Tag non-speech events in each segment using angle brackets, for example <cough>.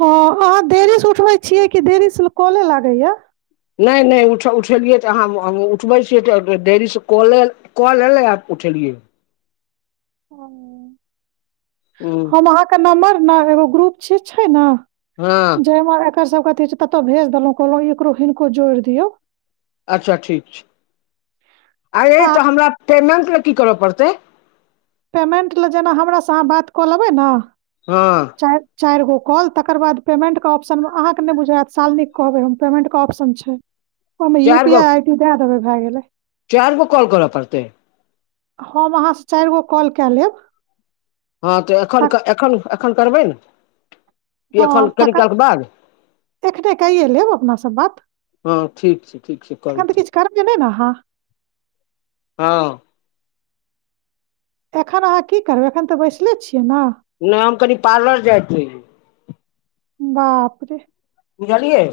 हँ हाँ देरी से उठबै छियै कि देरी से काॅले लागैया नय नय उठ उठेलियै तऽ अहाँ उठबै छियै तऽ देरीसँ काॅले कॉल एलै आप उठेलियै हूँ हम अहाँके नम्बर न एगो ग्रुप छि छै न हँ जामे एकर सब के अथी छै तत भेज देलौ कहलौ एकरो हनको जोड़ि दियो अच्छा ठीक छै आ ये तऽ हमरा पेमेन्ट लए की करऽ पड़तै पेमेन्ट लए जेना हमरास अहाँ बात कऽ लेबै न हँ चारि चारिगो काॅल तकर बाद पेमेन्टके ऑप्शनमे अहाँके नय बुझाएत साल नीक कहबै हम पेमेन्टके ऑप्शन छै ओमे यू चारि पी गो आ आइ टी दए देबै भए गेलै चारि गो कॉल करऽ पड़ते है हम अहाँसँ चारि गो कॉल कए लेब हँ तऽ एखन तक एखन एखन करबै ने कि हँ एखन कनि तकर काल के बाद एखने कए लेब अपनासँ बात हँ ठीक छै ठीक छै करू एखन तऽ किछु करबै नय ने अहाँ हँ एखन अहाँ की करबै एखन तऽ बैसले छियै न नय हम कनि पार्लर जायत रहियै बाप रे बुझलियै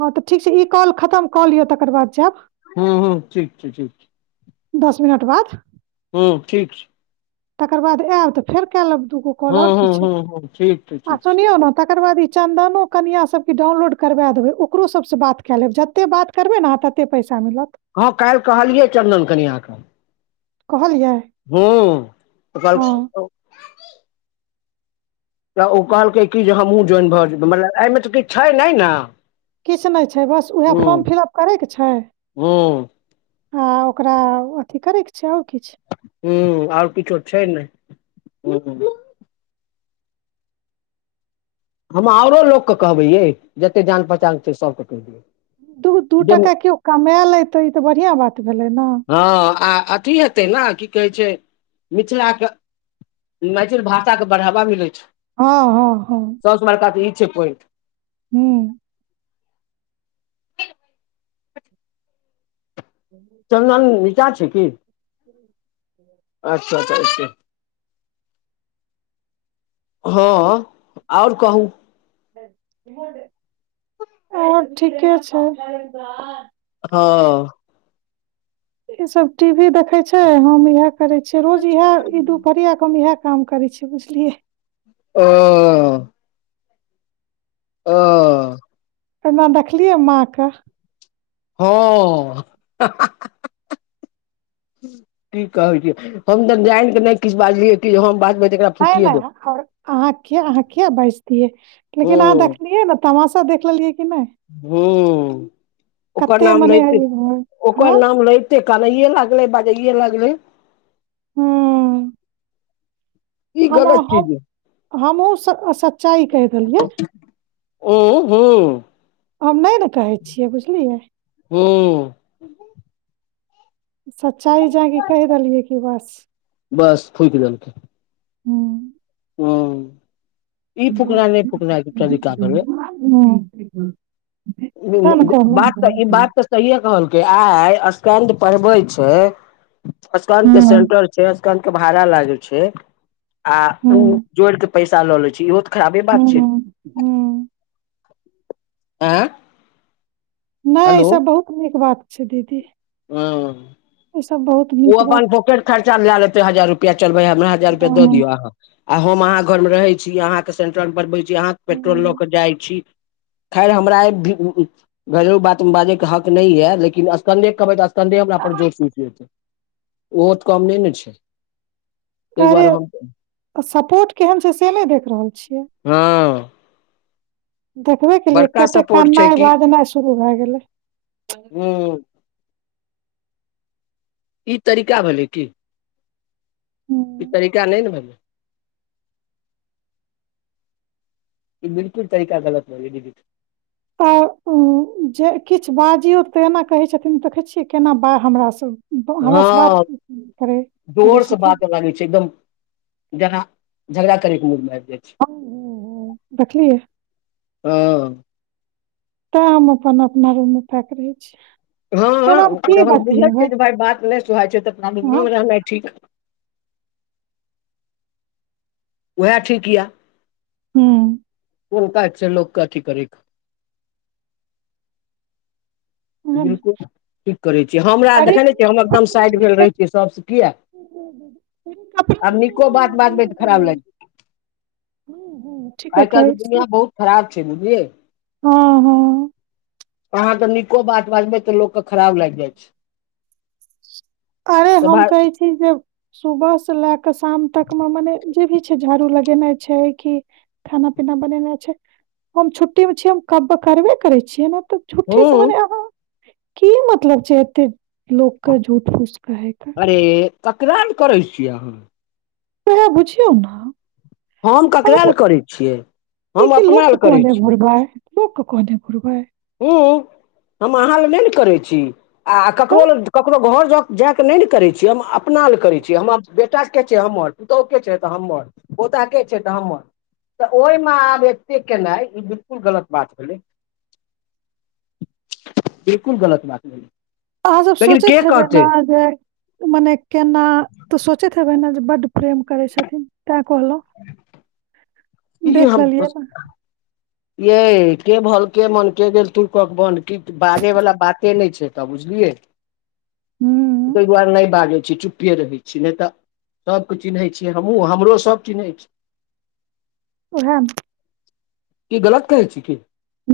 हँ तऽ ठीक छै ई कॉल खतम कऽ लिय तकर बाद जायब हूँ हूँ ठीक छै ठीक छै दस मिनट बाद हूँ ठीक छै तकर बाद आयब तऽ फेर काल्हि लेब दूगो कॉ लेब हूँ आओर हूँ किछै हूँ हूँ ठीक छै आ ठीक छै सुनियौ न तकर बाद ई चन्दनो कनिया सबके डाउनलोड करबा देबै ओकरो सबसँ बात कए लेब जते बात -करबै ने अहाँ तते पैसा मिलत हँ काल्हि कहलियै चन्दन कनिया क कहलियाय हूँ त <unintelligible> तऽ ओ कहलकै कि जे हमहूँ जोइन भऽ जेबै मतलब एहिमे तऽ किछ छै नय न किछु नहि छै बस उएह फर्म फिलअप करय के छै हूँ ओकरा अथी करेके छै आओर किछु ह आओर किछो छै ने हम आओरो लोकके कहबै यै जतेक जान पहचान छै सभके कहि दू दू दियै जे टाका केओ कमा लेतै ई तऽ बढ़िआ बात भेलै ने ह आ अथी हेतै ने की कहै छै मिथिला के मैथिल भाषा के बढ़ावा मिलै छै हँ हँ हँ सौस बड़का तऽ ई छै पोइट हूँ। हूँ। चन्दन नीचा छै कि ह। अच्छा अच्छा अच्छा ह आओर कहू आओर ठीके छै हँ। इ सभ टी वी देखे छै हम इएह करे छी रोज इह ई दुपहरिया के इएह काम करै छै बुझलिय आ। ओ। एना देखलियै माँ के ह। की कहै छै हम तऽ जयन के नहि किछु बाजलियै कि हम बात बैरा। ह नहिर अह अहाँकेँ बाज दियै ओ लेकिन अहाँ देखलियै ने तमाशा देख लेलियै कि नहि। ह ओकर कते नाम मने है लेते इम्हर। ओकर हँ नाम ले कान ये लागल बाजा यै लागल हूँ। ई हम गलत चीज अइ हमहुँ सच्चाई कहू आ हू हम नहि ने कहै छियै बुझलियै। हू। सच्चाइ जाकि कहि देलियै कि बस। बस फुक जनते हू। ह। हू के तरीका भेलै बात ई बात से कहलक आ स्कद पढ़वे छै स्कद के हुँ, सेटर जकल के भाड़ा लागे छै ओ हुँ, जोड़ के पैसा ल ले छै इहो खराबे बात छै हुँ, हुँ। आ नहि ई सभ बहुत नीक बात छै दीदी। ह ई सब बहुत ओ नीक बात प छै। खर्चा लेत हजारुपआलबै हमरा हजार रुपआ हँ। दियआ आहा आ हम अहाँ घरमे रहैत छी अहाँकेँ सेंटरल बनबैत छी अहाँकेँ पेट्रोल लऽ हुँ, कऽ जाइत छी खैर हमरा घरेलू बात बाजैके हक नहि यऽ लेकिन स्कंदे बैे हमरा जोतूचतै ओहो तऽ कम नहि ने छै ताहि अरे दुआरे हम आ सपोर्ट केहन छै से नहि देख रहल छियै हँ देखबे केलिए बड़का कते सपोर्ट छै करनाइ कि बाजनाइ शुरू भए गेलै हूँ ई तरीका भेलै की ई हुँ। तरीका नय ने भेलै <inaudible> ई बिल्कुल तरीका गलत भेलै दीदी तऽ जे किछु बाजियौ तऽ एना कहै छथिन देखै छियै केना बा हमरा सँ हँ करै जोरसँ छथिन। बात लागै छै एकदम जेहना झगड़ा करै के मूडमे आबि जाइ छै हम देखलियै हँ तैं हम अपन अपना रूम मे पैक रहै छी एनामे हँ की जन बुझै बतियेबै छियै जे भाय बात नहि सुहाय छै तऽ रूमेमे आँय रहनाइ ठीक उएह ठीक ये हूँ। बलक छै लोक के अथि करै बिलकुल कठीक करैत छी हमरा अरे देखैने छियै हम एकदम साइड भेल रहै छियै सभसँ किए। आब निको बात बाजबै तऽ खराब लागि जेतै। ठीके आइ काल्हि कहै के छी दुनियाँ बहुत खराब छै बुझलियै। हँ हँ। अहाँ तऽ नीको बात बाजबै तऽ लोकके खराब लागि जाइ छै। अरे तऽ हम भाय कहै छी जे सुबह से लए कऽ शाम तक मे मने जे भी छै झाड़ू लगेनाइ छै कि खाना पीना बनेनाइ छै हम छुट्टी मे छियै हम कब करबे करै छियै ने तऽ झूठे हूँ समय आहाँ की मतलब छै एते लोक के झूठ फूस कहै के अरे ककरामे करै छियै अहाँ। सैहे बुझियौ ने। हम ककरा लए मतलब करै छियै ई हम कि अपना लोक के लए करै कहने छियै। घुरबै लोक कऽ कहने घुरबै। हँ हम अहाँ ल नहि ने करैत छी आ ककरो ल ककरो घर ज जाय के नहि ने करे छी हम अपना ले करे छी हमर बेटा छै हमर पुतौह के छै तऽ हमर पोता के छै तऽ हमर तऽ ओहिमे आब एते केनाइ ई बिल्कुल गलत बात भेलै। बिल्कुल गलत बात भेलै। अहाँ सब लेकिन सोचैत के हेबै ने कहतै जे मने केना तऽ सोचैत हेबै ने जे बड्ड प्रेम करै छथिन तेँ कहलौं। की हम <unintelligible> यै के भल के मन के गेल तू कक बन कीक बाजै वला बाते नय छै। तऽ बुझलियै तै हूँ दुआरे नय बाज छै चुप्पे रहै छी नैतऽ सभके चिन्है छियै हमहूँ हमरो सभ चिन्है छै। उहे न। की गलत कहै छी की।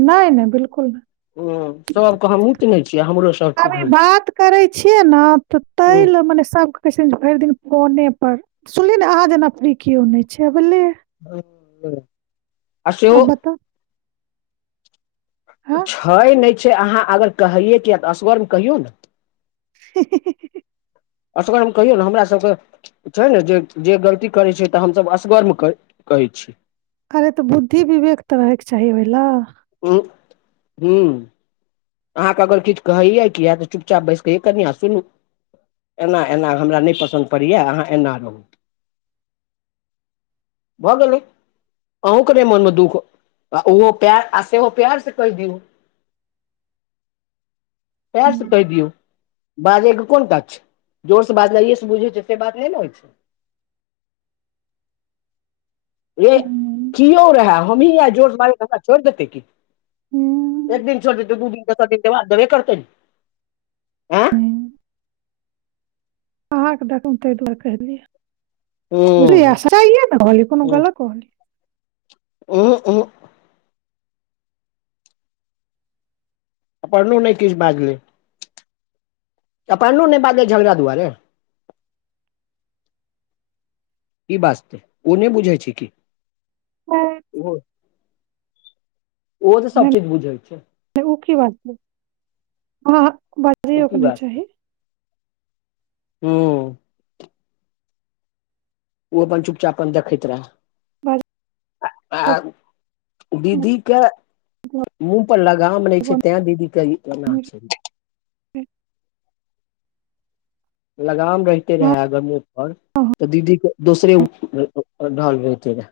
नहि नहि बिल्कूल ह नहि। सभके हमहूँ तऽ हमरो अभी होइ बात करै छियै ने तऽ ताहि लऽ मने सभ कहै भरि दिन फोने पर सुनली ने अहा जे नफरी केओ नहि छै बोझलै। <inaudible> आ सेहो आब त हँ छै नहि छै अहा अगर कहैयै किए तऽ असगरमे कहियौ ने। ही ही अग हम कहियौ ने हमरा सभके। छै ने जे जे गलती करैत छै तऽ हमसभ असगर्म कहैत छी। अरे तऽ बुद्धि विवेक तऽ रहैके चाही ओहि ल ह अहाँके अगर किछ कहैयए किए तऽ चुपचाप बस कऽ कनिआँ सुनू। एना एना हमरा नहि पसन्द पड़ैए अहा एना रहू। भऽ गेलै अहूँ के मन दुख ओहो प्यार आ सेहो प्यार से कहि दियौ। प्यार त हूँ, दियऔ। बाजैके कोन काज छै जोर से बाजना बुझै छै से बात नहि ने होई छै रे हूँ, किो रहै हमही आ जोरसँ मारे का छोड़ि देतै की। हू एक दिन छोट त दिन त छै दिनऽ बध धब्य करतै। आँय अहाँकेँ देखू ता दुआरे कहलिय बुझ हूं सा ने होली कोनो गलत होली उ हू अपनो नहि किछु बाजलै अपो नहि बाजलै झगड़ा दुआरे। कि बाजते ओ नहि बुझै छै कि नहि ओ ओहो तऽ सभ चीज बुझैत छै ओ कि बाज हैं बाज ओ की नहि चाही हू ओ अपन चुपचाप अपन देखैत रहे ब। आ दीदी के मुँह पर लगाम नै छै त्य दीदी कऽ केना छै ह। लगाम रहते रहे आगरी आओर तऽ दीदी के दोसरे रहलढ रहते रहे।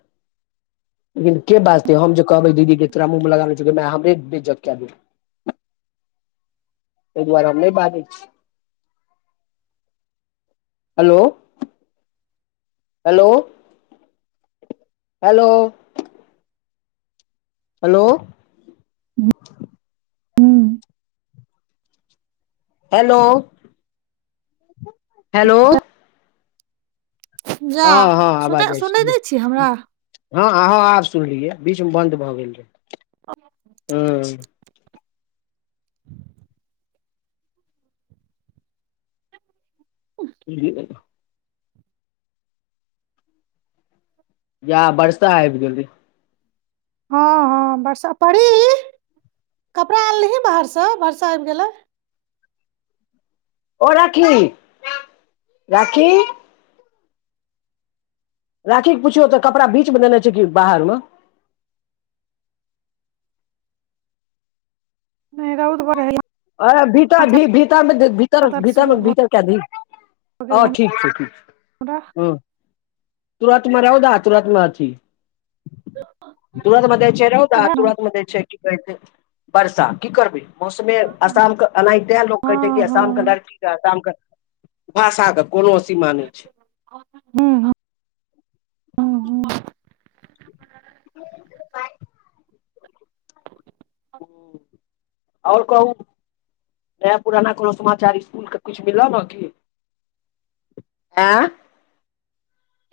लेकिन के बातते हम जे कहबै दीदी के तोरा मुँह लगाने छौाय हमरे बेज्जत कए द। तहि दुआरे हम नहि बाजै छै हेलो। Hello hello. हेलो। हू हेलो। हेलो। जा ह ह सुनै आवाज जाए सुनै छै नहि छी हमरा हँ अह आब सुनलियै बीचमे बन्द भऽ गेल रहै ह। ज जा बरसा है भी जल्दी ह ह बर्षा पी कपड़ा आनलही बाहरसँ वर्षा आबि गेलै ओ राखी राखी। राखी के पुछियौ तऽ कपड़ा बच मे देने छै कि बाहर मे नहि रौउद बड़ रहै अ भीता भी भीता मे भर दर्द शुरू भीतर भऽ भीतर कऽ दी गेल ओ ठीक छै ठीक छै हमरा ह तुरत मे रहौ द तुरत मे छी तुरत मध रहौ त उएह ने तुरत म छै कि कहै छै वर्षा की करबै मौसमे आसाम के एनाहि ते लोक कहै छै हँ कि आसाम के हँ लड़की के आसाम के भाषा के कोनो असीमा नहि छै। ह ह ह बाय। <inaudible> आर कहू ना पुराना कोनो समाचार इसकुल के मिलल ने की ह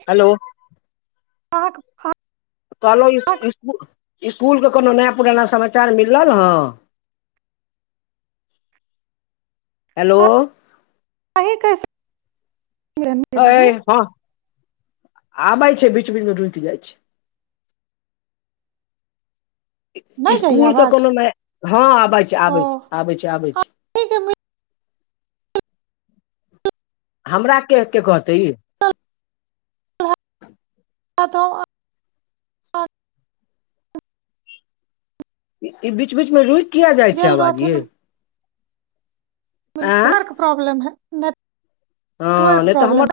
हेलो आ। कहलहु इसकुलके कोनो नया पुराना समाचार मिलल हँ <inaudible> हेलो। अहि अहि मे आबैय छैय बीच बीच मे रुकि जाय छै नहि जाइय इसकूल के आवाज कोनो ह आबे छै ओ आबे छै आबे छै आबे छै <unintelligible> हमरा के कहतै ई त त इ बीच बीच मे रुकि किये जाय छै गेल आवाज य रहथिन आँ नेटवर्क प्रॉब्लेम है हँ नेटवर्क नहि तऽ प्रॉब्लम हमर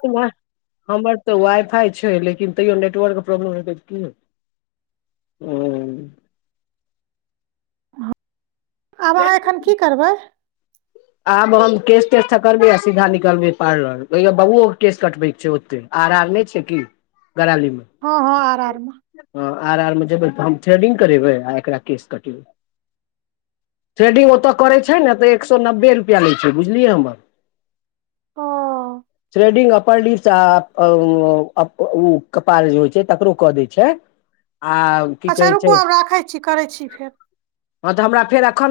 हमर त वाइ फाई छै लेकिन तैयो नेटवर्क के प्रॉब्लम हेतै तऽ की हेतै हु आब अहाँ एखन कि करबैय आब हम केश तेश थकड़बइ आ सीधा निकलबै पार्लर ओतैहे बौओ के केश कटबै के छै ओतय आर नहि छैय कि कराली मे ह ह आर आरमे हँ आर आर मे जेबै तऽ हम थ्रेडिग करेबै आ एकरा केस कटेबैय थ्रेडिग ओतय करय छैय ने तऽ एक सौ ने बे रुपआ लै छै बुझलिही हमर ओ थ्रेडिग उपर नीचा अउ कपार जे होय छैय तकरो कऽ दैय छैय। अच्छा रुकू आब राखय छी करय छी फेर। हँ त हमरा फेर अखन